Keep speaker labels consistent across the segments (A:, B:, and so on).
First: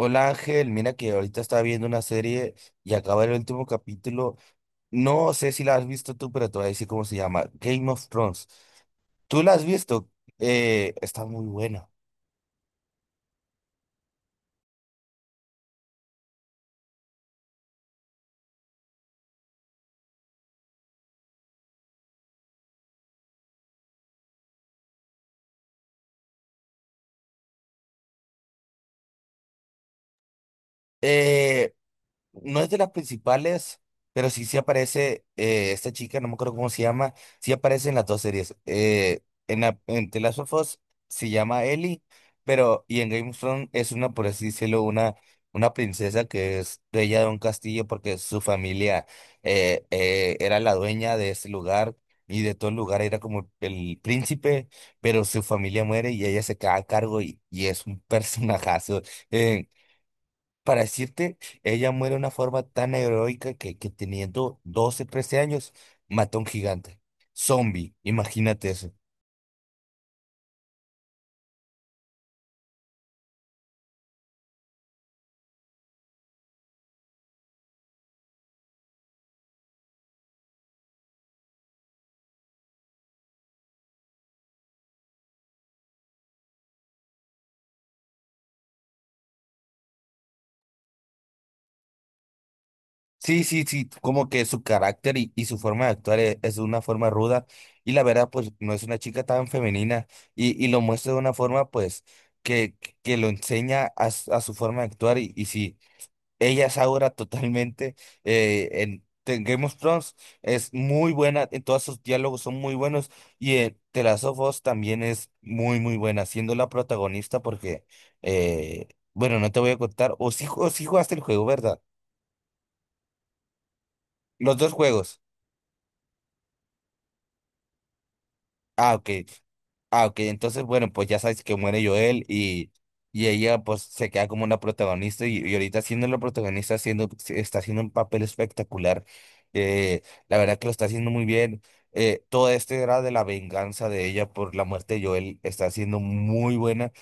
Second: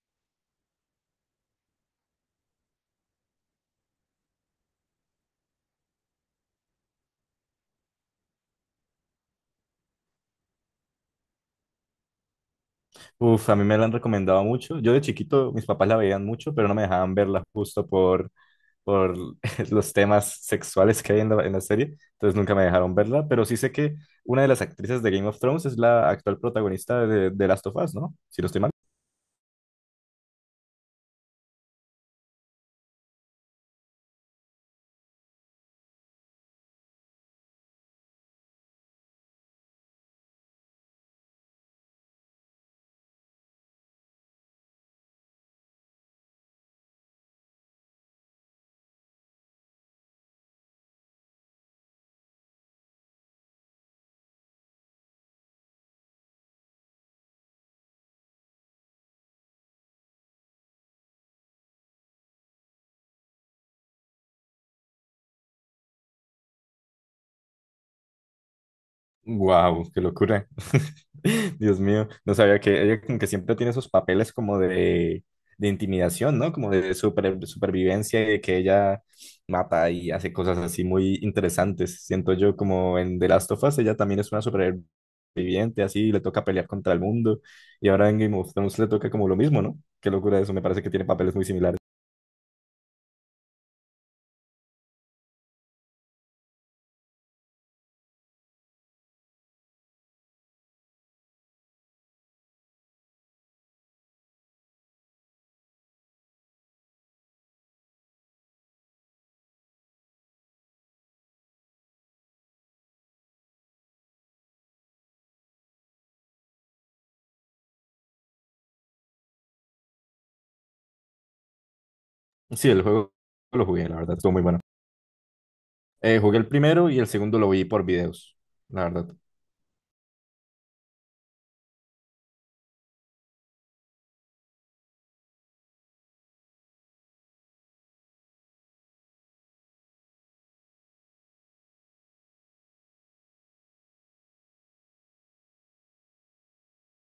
A: Hola Ángel, mira que ahorita estaba viendo una serie y acaba el último capítulo. No sé si la has visto tú, pero te voy a decir cómo se llama. Game of Thrones. ¿Tú la has visto? Está muy buena.
B: Uf, a mí me la han recomendado mucho. Yo de chiquito, mis papás la veían mucho, pero no me dejaban verla justo por los temas sexuales que hay en la serie. Entonces nunca me dejaron verla, pero sí sé que una de las actrices de Game of Thrones es la actual protagonista de Last of Us, ¿no? Si no estoy mal.
A: Eh, No es de las principales, pero sí, sí aparece esta chica, no me acuerdo cómo se llama, sí aparece en las dos series. En The Last of Us se llama Ellie, pero y en Game of Thrones es una, por así decirlo, una princesa que es dueña de un castillo porque su familia era la dueña de ese lugar y de todo el lugar era como el príncipe, pero su familia muere y ella se queda a cargo y, es un personajazo. eh, para decirte, ella muere de una forma tan heroica que teniendo 12 13 años, mató a un gigante. Zombie, imagínate eso.
B: Wow, qué locura. Dios mío, no sabía que ella como que siempre tiene esos papeles como de intimidación, ¿no? Como de supervivencia y de que ella mata y hace cosas así muy interesantes. Siento yo como en The Last of Us, ella también es una superviviente, así le toca pelear contra el mundo y ahora en Game of Thrones le toca como lo mismo, ¿no? Qué locura eso, me parece que tiene papeles muy similares.
A: Sí, sí, sí, como que su carácter y su forma de es, de una forma ruda y la verdad, pues no es una chica tan femenina y lo muestra de una forma, pues, que, que lo enseña a su forma de actuar y sí. Ella es ahora totalmente en Game of Thrones. Es muy buena, en todos sus diálogos son muy buenos. Y en The Last of Us también es muy, muy buena, siendo la protagonista porque, eh, bueno, no te voy a contar. O si jugaste el juego, ¿verdad?
B: Sí, el juego lo jugué, la verdad, estuvo muy
A: Los
B: bueno.
A: dos juegos.
B: Jugué el primero y el segundo lo vi por videos, la
A: Ah, ok.
B: verdad.
A: Ah, ok, entonces, bueno, pues ya sabes que muere Joel y ella pues se queda como una protagonista y ahorita siendo la protagonista está haciendo un papel espectacular. Eh, la verdad que lo está haciendo muy bien. Todo este era de la venganza de ella por la muerte de Joel está siendo muy buena.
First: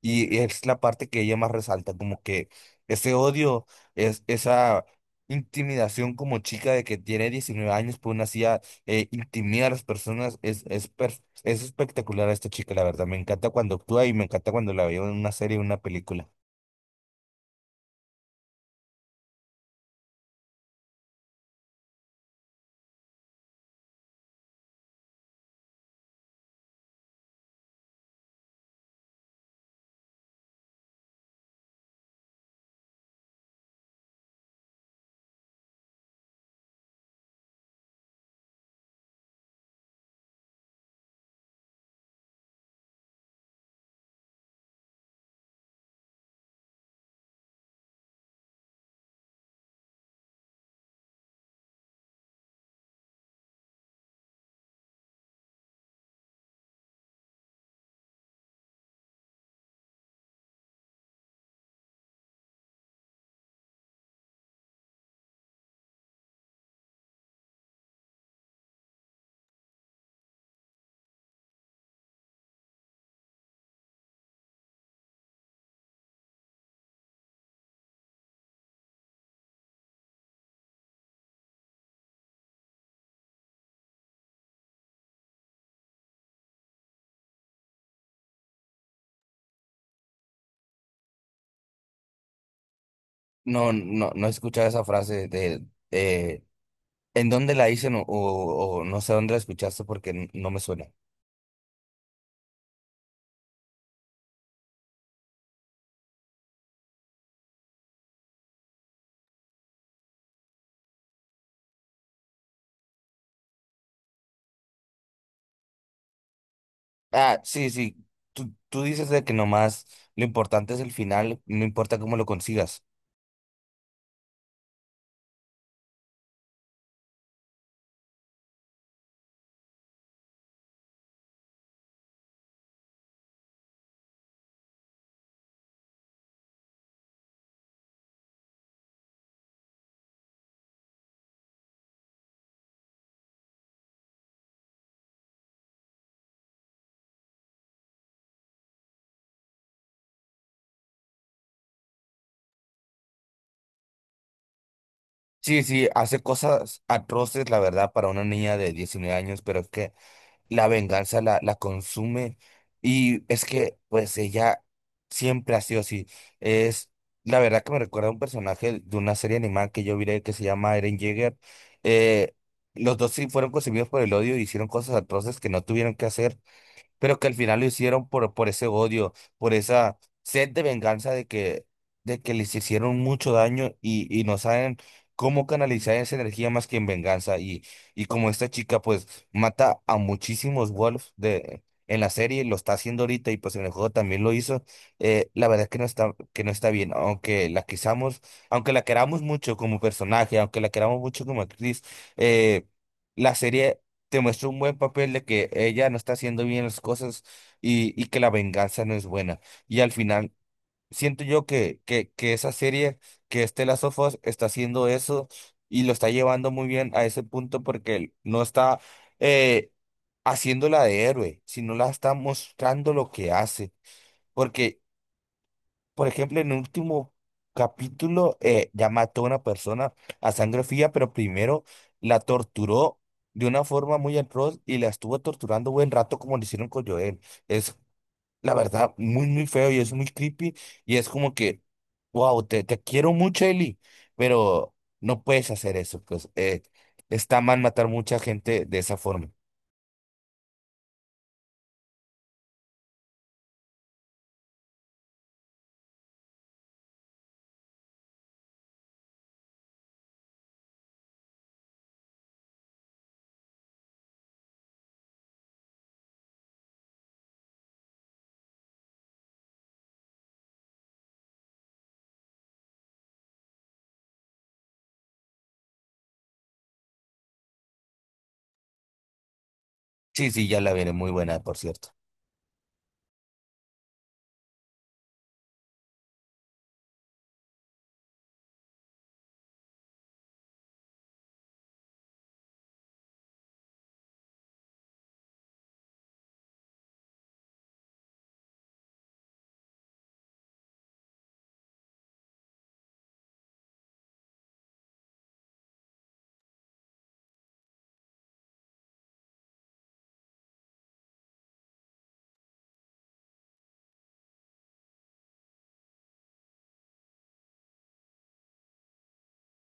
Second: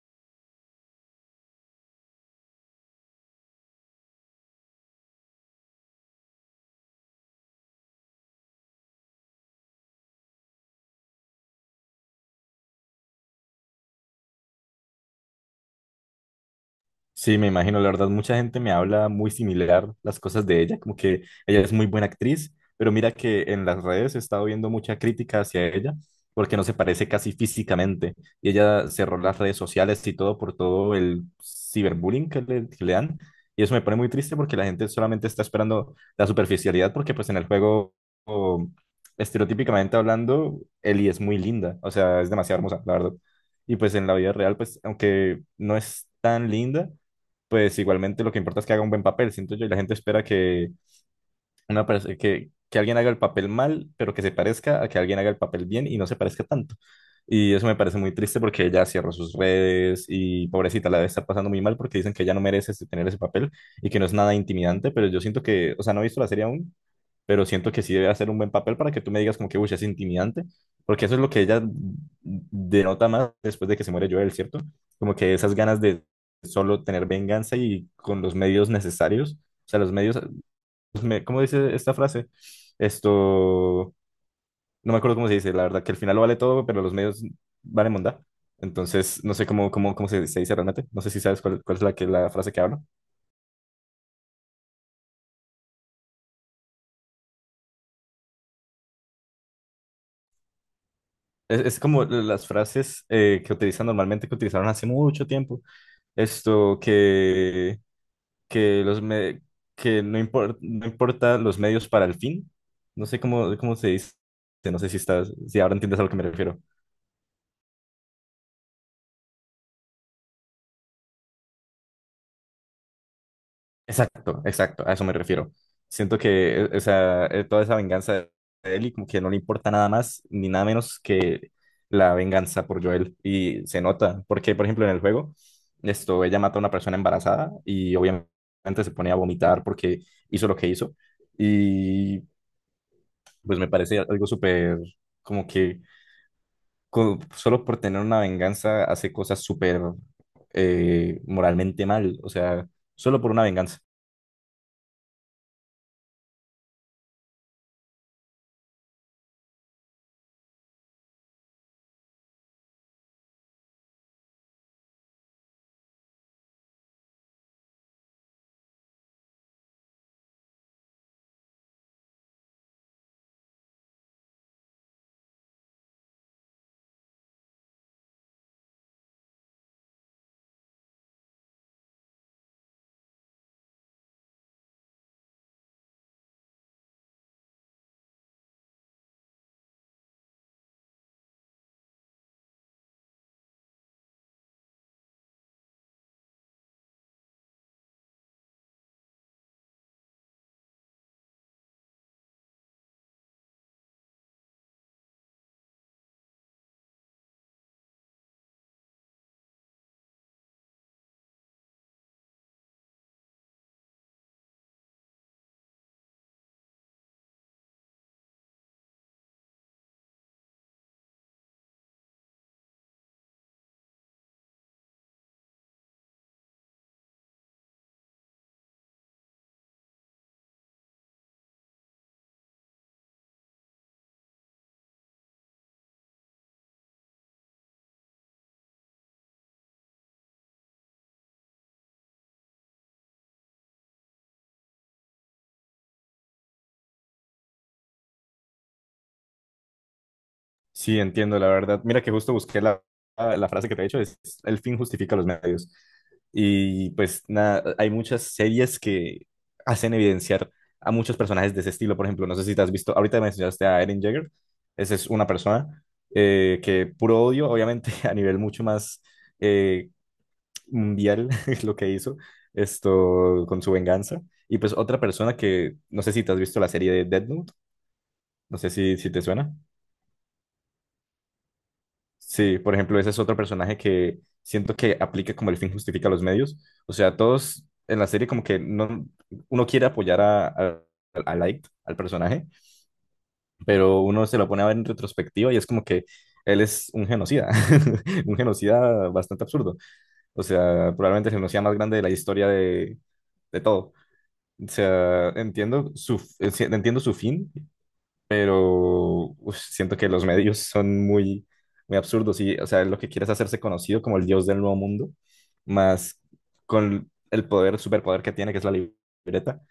A: Y es la parte que ella más resalta, como que ese odio, esa intimidación como chica de que tiene 19 años, pues una CIA intimida a las personas, es espectacular a esta chica, la verdad. Me encanta cuando actúa y me encanta cuando la veo en una serie o una película.
B: Sí, me imagino, la verdad, mucha gente me habla muy similar las cosas de ella, como que ella es muy buena actriz, pero mira que en las redes he estado viendo mucha crítica hacia ella, porque no se parece casi físicamente, y ella cerró las redes sociales y todo por todo el ciberbullying que le dan, y eso me pone muy triste porque la gente solamente está esperando la superficialidad, porque pues en el juego, o, estereotípicamente hablando, Ellie es muy linda, o sea, es demasiado hermosa, la verdad, y pues en la vida real, pues aunque no es tan linda, pues igualmente lo que importa es que haga un buen papel, siento yo, y la gente espera que, una parece que alguien haga el papel mal, pero que se parezca a que alguien haga el papel bien y no se parezca tanto. Y eso me parece muy triste porque ella cierra sus redes y pobrecita la debe estar pasando muy mal porque dicen que ella no merece tener ese papel y que no es nada intimidante, pero yo siento que, o sea, no he visto la serie aún, pero siento que sí debe hacer un buen papel para que tú me digas como que, uy, es intimidante, porque eso es lo que ella denota más después de que se muere Joel, ¿cierto? Como que esas ganas de solo tener venganza y con los medios necesarios. O sea, los medios pues, ¿cómo dice esta frase? Esto, no me acuerdo cómo se dice, la verdad, que al final lo vale todo, pero los medios valen mondá. Entonces, no sé cómo se dice realmente, no sé si sabes cuál es la frase que hablo.
A: No, no, no he escuchado esa frase de, eh, ¿en dónde la dicen o no sé dónde la escuchaste porque no me suena?
B: Es como las frases que utilizan normalmente, que utilizaron hace mucho tiempo. Esto, que, los me- que no, no importa los medios para el fin. No sé cómo, cómo se dice, no sé si estás, si ahora entiendes a lo que me refiero.
A: Ah, sí, sí, tú dices de que nomás lo importante es el final, no importa cómo lo consigas.
B: Exacto, exacto, a eso me refiero. Siento que o sea, toda esa venganza de él y como que no le importa nada más ni nada menos que la venganza por Joel y se nota, porque por ejemplo en el juego esto ella mata a una persona embarazada y obviamente se pone a vomitar porque hizo lo que hizo y pues me parece algo súper como que solo por tener una venganza hace cosas súper moralmente mal, o sea, solo por una venganza.
A: Sí, sí, hace cosas atroces, la verdad, para una niña de 19 años, pero es que la venganza la consume y es que, pues, ella siempre ha sido así. Es, la verdad que me recuerda a un personaje de una serie animada que yo vi que se llama Eren Yeager. Eh, los dos sí fueron concebidos por el odio y hicieron cosas atroces que no tuvieron que hacer pero que al final lo hicieron por ese odio, por esa sed de venganza de que les hicieron mucho daño y no saben cómo canalizar esa energía más que en venganza. Y como esta chica pues mata a muchísimos en la serie, lo está haciendo ahorita y pues en el juego también lo hizo, la verdad es que que no está bien, aunque la quisamos, aunque la queramos mucho como personaje, aunque la queramos mucho como actriz, eh, la serie te muestra un buen papel de que ella no está haciendo bien las cosas y que la venganza no es buena. Y al final, siento yo que esa serie, que este Last of Us está haciendo eso y lo está llevando muy bien a ese punto porque no está eh, haciéndola de héroe, sino la está mostrando lo que hace. Porque por ejemplo, en el último capítulo ya mató a una persona a sangre fría, pero primero la torturó de una forma muy atroz y la estuvo torturando buen rato como lo hicieron con Joel. Es la verdad muy, muy feo y es muy creepy y es como que, wow, te quiero mucho, Eli, pero no puedes hacer eso, está mal matar mucha gente de esa forma.
B: Sí, entiendo, la verdad. Mira que justo busqué la frase que te he dicho, es el fin justifica los medios. Y pues nada, hay muchas series que hacen evidenciar a muchos personajes de ese estilo. Por ejemplo, no sé si te has visto, ahorita mencionaste a Eren Jaeger, esa es una persona que puro odio, obviamente a nivel mucho más eh, mundial es lo que hizo esto con su venganza. Y pues otra persona que, no sé si te has visto la serie de Death Note, no sé si te suena.
A: Sí, sí, ya la veré, muy buena, por cierto.
B: Sí, por ejemplo, ese es otro personaje que siento que aplica como el fin justifica los medios. O sea, todos en la serie como que no, uno quiere apoyar a Light, al personaje, pero uno se lo pone a ver en retrospectiva y es como que él es un genocida, un genocida bastante absurdo. O sea, probablemente el genocida más grande de la historia de todo. O sea, entiendo su fin, pero uf, siento que los medios son muy, muy absurdos y, o sea, lo que quieres hacerse conocido como el dios del nuevo mundo, más con el poder, superpoder que tiene, que es la libreta,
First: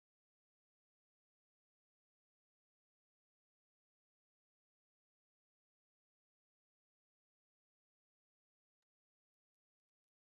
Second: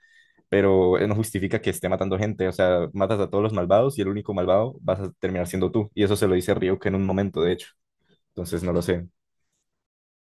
B: pero no justifica que esté matando gente, o sea, matas a todos los malvados y el único malvado vas a terminar siendo tú, y eso se lo dice Ryuk en un momento, de hecho, entonces no lo sé.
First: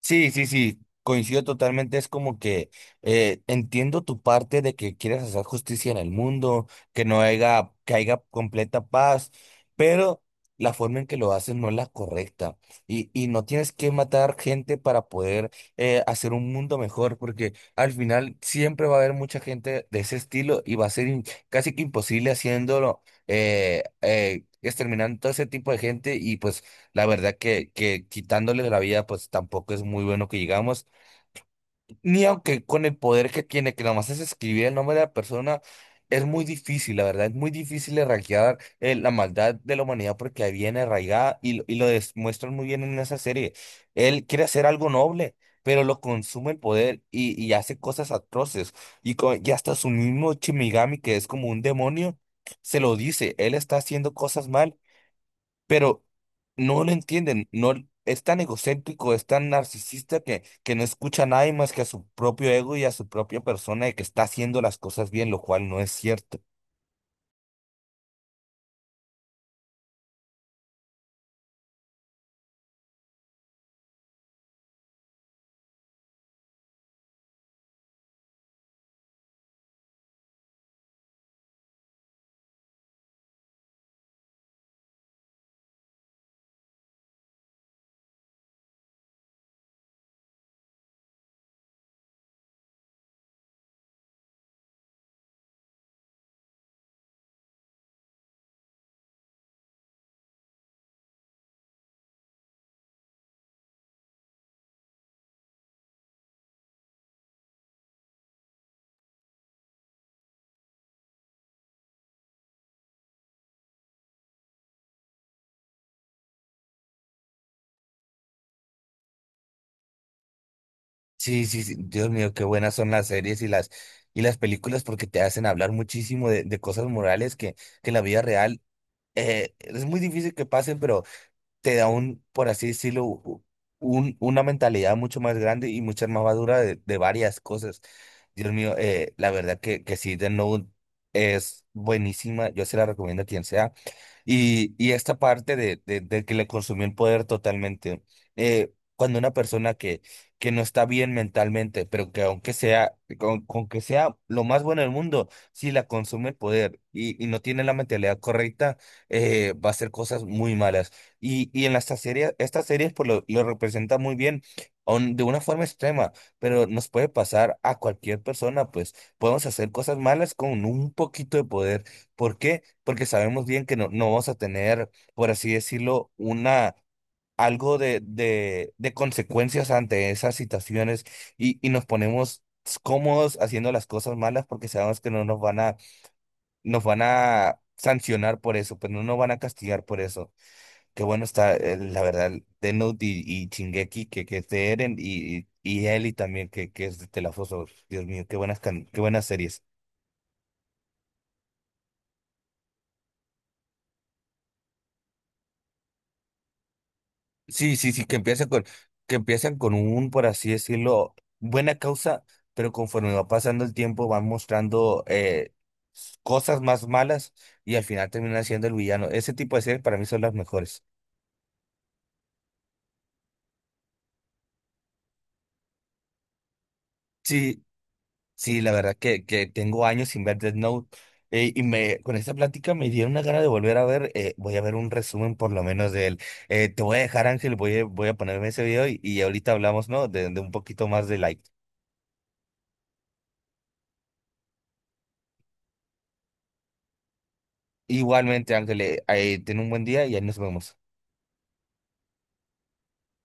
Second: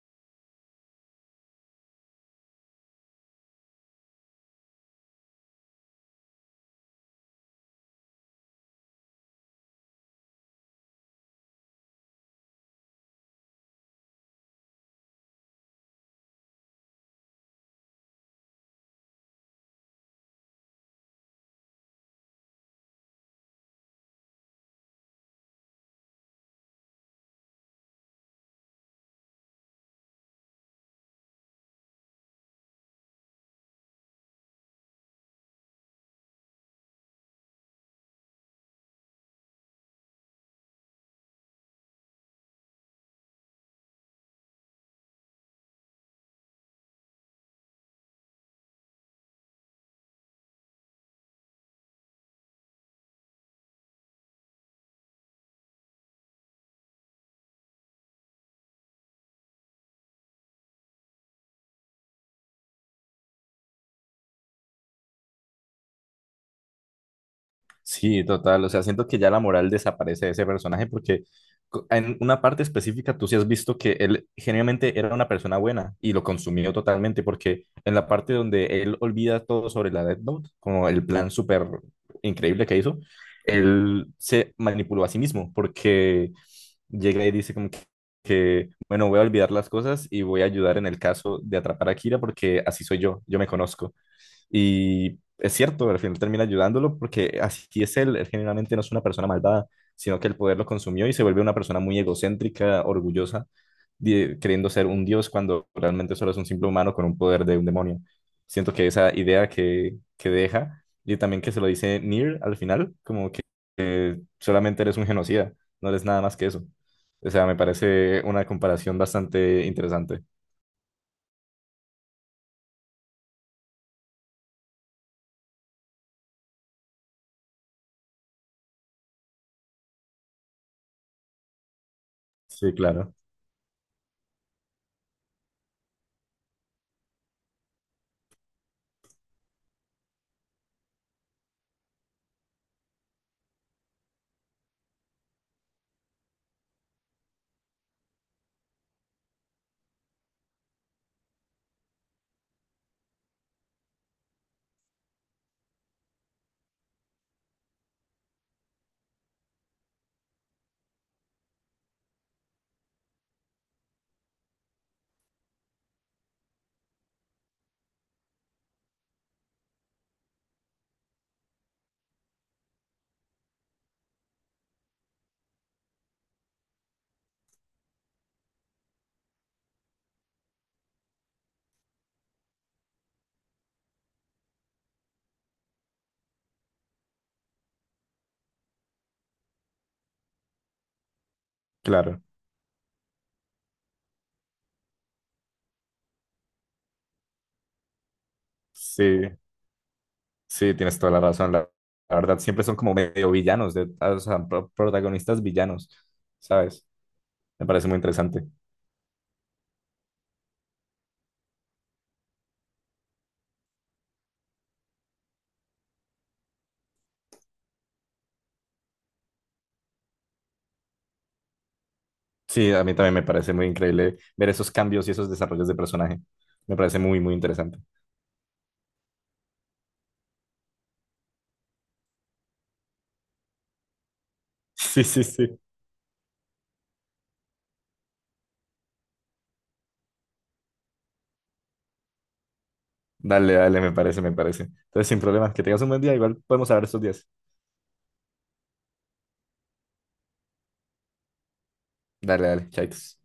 A: Sí, sí, sí, coincido totalmente. Es como que entiendo tu parte de que quieres hacer justicia en el mundo, que no haya, que haya completa paz, pero la forma en que lo haces no es la correcta. Y no tienes que matar gente para poder hacer un mundo mejor, porque al final siempre va a haber mucha gente de ese estilo y va a ser casi que imposible haciéndolo, exterminando todo ese tipo de gente y pues la verdad que quitándole la vida, pues tampoco es muy bueno que digamos, ni aunque con el poder que tiene, que nomás es escribir el nombre de la persona, es muy difícil, la verdad, es muy difícil erradicar la maldad de la humanidad porque ahí viene arraigada y lo demuestran muy bien en esa serie. Él quiere hacer algo noble, pero lo consume el poder y hace cosas atroces. Y hasta su mismo Shinigami, que es como un demonio, se lo dice, él está haciendo cosas mal pero no lo entienden, no es tan egocéntrico, es tan narcisista que no escucha a nadie más que a su propio ego y a su propia persona de que está haciendo las cosas bien, lo cual no es cierto.
B: Sí, total. O sea, siento que ya la moral desaparece de ese personaje porque en una parte específica tú sí has visto que él genuinamente era una persona buena y lo consumió totalmente porque en la parte donde él olvida todo sobre la Death Note, como el plan súper increíble que hizo, él se manipuló a sí mismo porque llega y dice como que, bueno, voy a olvidar las cosas y voy a ayudar en el caso de atrapar a Kira porque así soy yo, yo me conozco. Y es cierto, al final termina ayudándolo porque así es él. Él generalmente no es una persona malvada, sino que el poder lo consumió y se vuelve una persona muy egocéntrica, orgullosa, queriendo ser un dios cuando realmente solo es un simple humano con un poder de un demonio. Siento que esa idea que deja y también que se lo dice Nier al final, como que solamente eres un genocida, no eres nada más que eso. O sea, me parece una comparación bastante interesante.
A: Sí, sí, sí, Dios mío, qué buenas son las series y las películas porque te hacen hablar muchísimo de cosas morales que en la vida real es muy difícil que pasen, pero te da un, por así
B: Sí,
A: decirlo,
B: claro,
A: una mentalidad mucho más grande y mucha más madura de varias cosas. Dios mío, la verdad que sí, The Note es buenísima, yo se la recomiendo a quien sea. Y esta parte de que le consumió el poder totalmente. Cuando una persona que no está bien mentalmente, pero que aunque sea, con que sea lo más bueno del mundo, si la consume el poder y no tiene la mentalidad correcta, va a hacer cosas muy malas. Y en estas series pues, lo representa muy bien, aun de una forma extrema, pero nos puede pasar a cualquier persona, pues podemos hacer cosas malas con un poquito de poder. ¿Por qué? Porque sabemos bien que no, no vamos a tener, por así decirlo, una, algo de consecuencias ante esas situaciones y nos ponemos cómodos haciendo las cosas malas porque sabemos que no nos van a, nos van a sancionar por eso, pero no nos van a castigar por eso. Qué bueno está, la
B: claro.
A: verdad, Death Note y Shingeki, que es de Eren, y Ellie también, que es de The Last of Us. Dios mío, qué buenas, qué buenas
B: Sí,
A: series.
B: sí, tienes toda la razón. La verdad, siempre son como medio villanos, de, ah, o sea, protagonistas villanos, ¿sabes? Me
A: Sí,
B: parece
A: sí,
B: muy
A: sí,
B: interesante.
A: que empiezan con un, por así decirlo, buena causa, pero conforme va pasando el tiempo van mostrando cosas más malas y al final terminan siendo el villano. Ese tipo de series para mí son las mejores.
B: Sí, a mí también me parece muy increíble ver esos cambios y esos desarrollos de personaje. Me parece muy, muy
A: Sí,
B: interesante.
A: sí, la verdad que tengo años sin ver Death Note y me, con esta plática me dieron una gana de volver a ver, voy a ver un
B: Sí, sí,
A: resumen por
B: sí.
A: lo menos de él. Te voy a dejar, Ángel, voy a ponerme ese video y ahorita hablamos, ¿no? De un poquito más de like.
B: Dale, dale, me parece, me parece. Entonces, sin problemas, que tengas un buen día, igual podemos hablar estos días.
A: Igualmente, Ángeles, ten un buen día y ahí nos vemos.
B: Dale, dale, chaitos.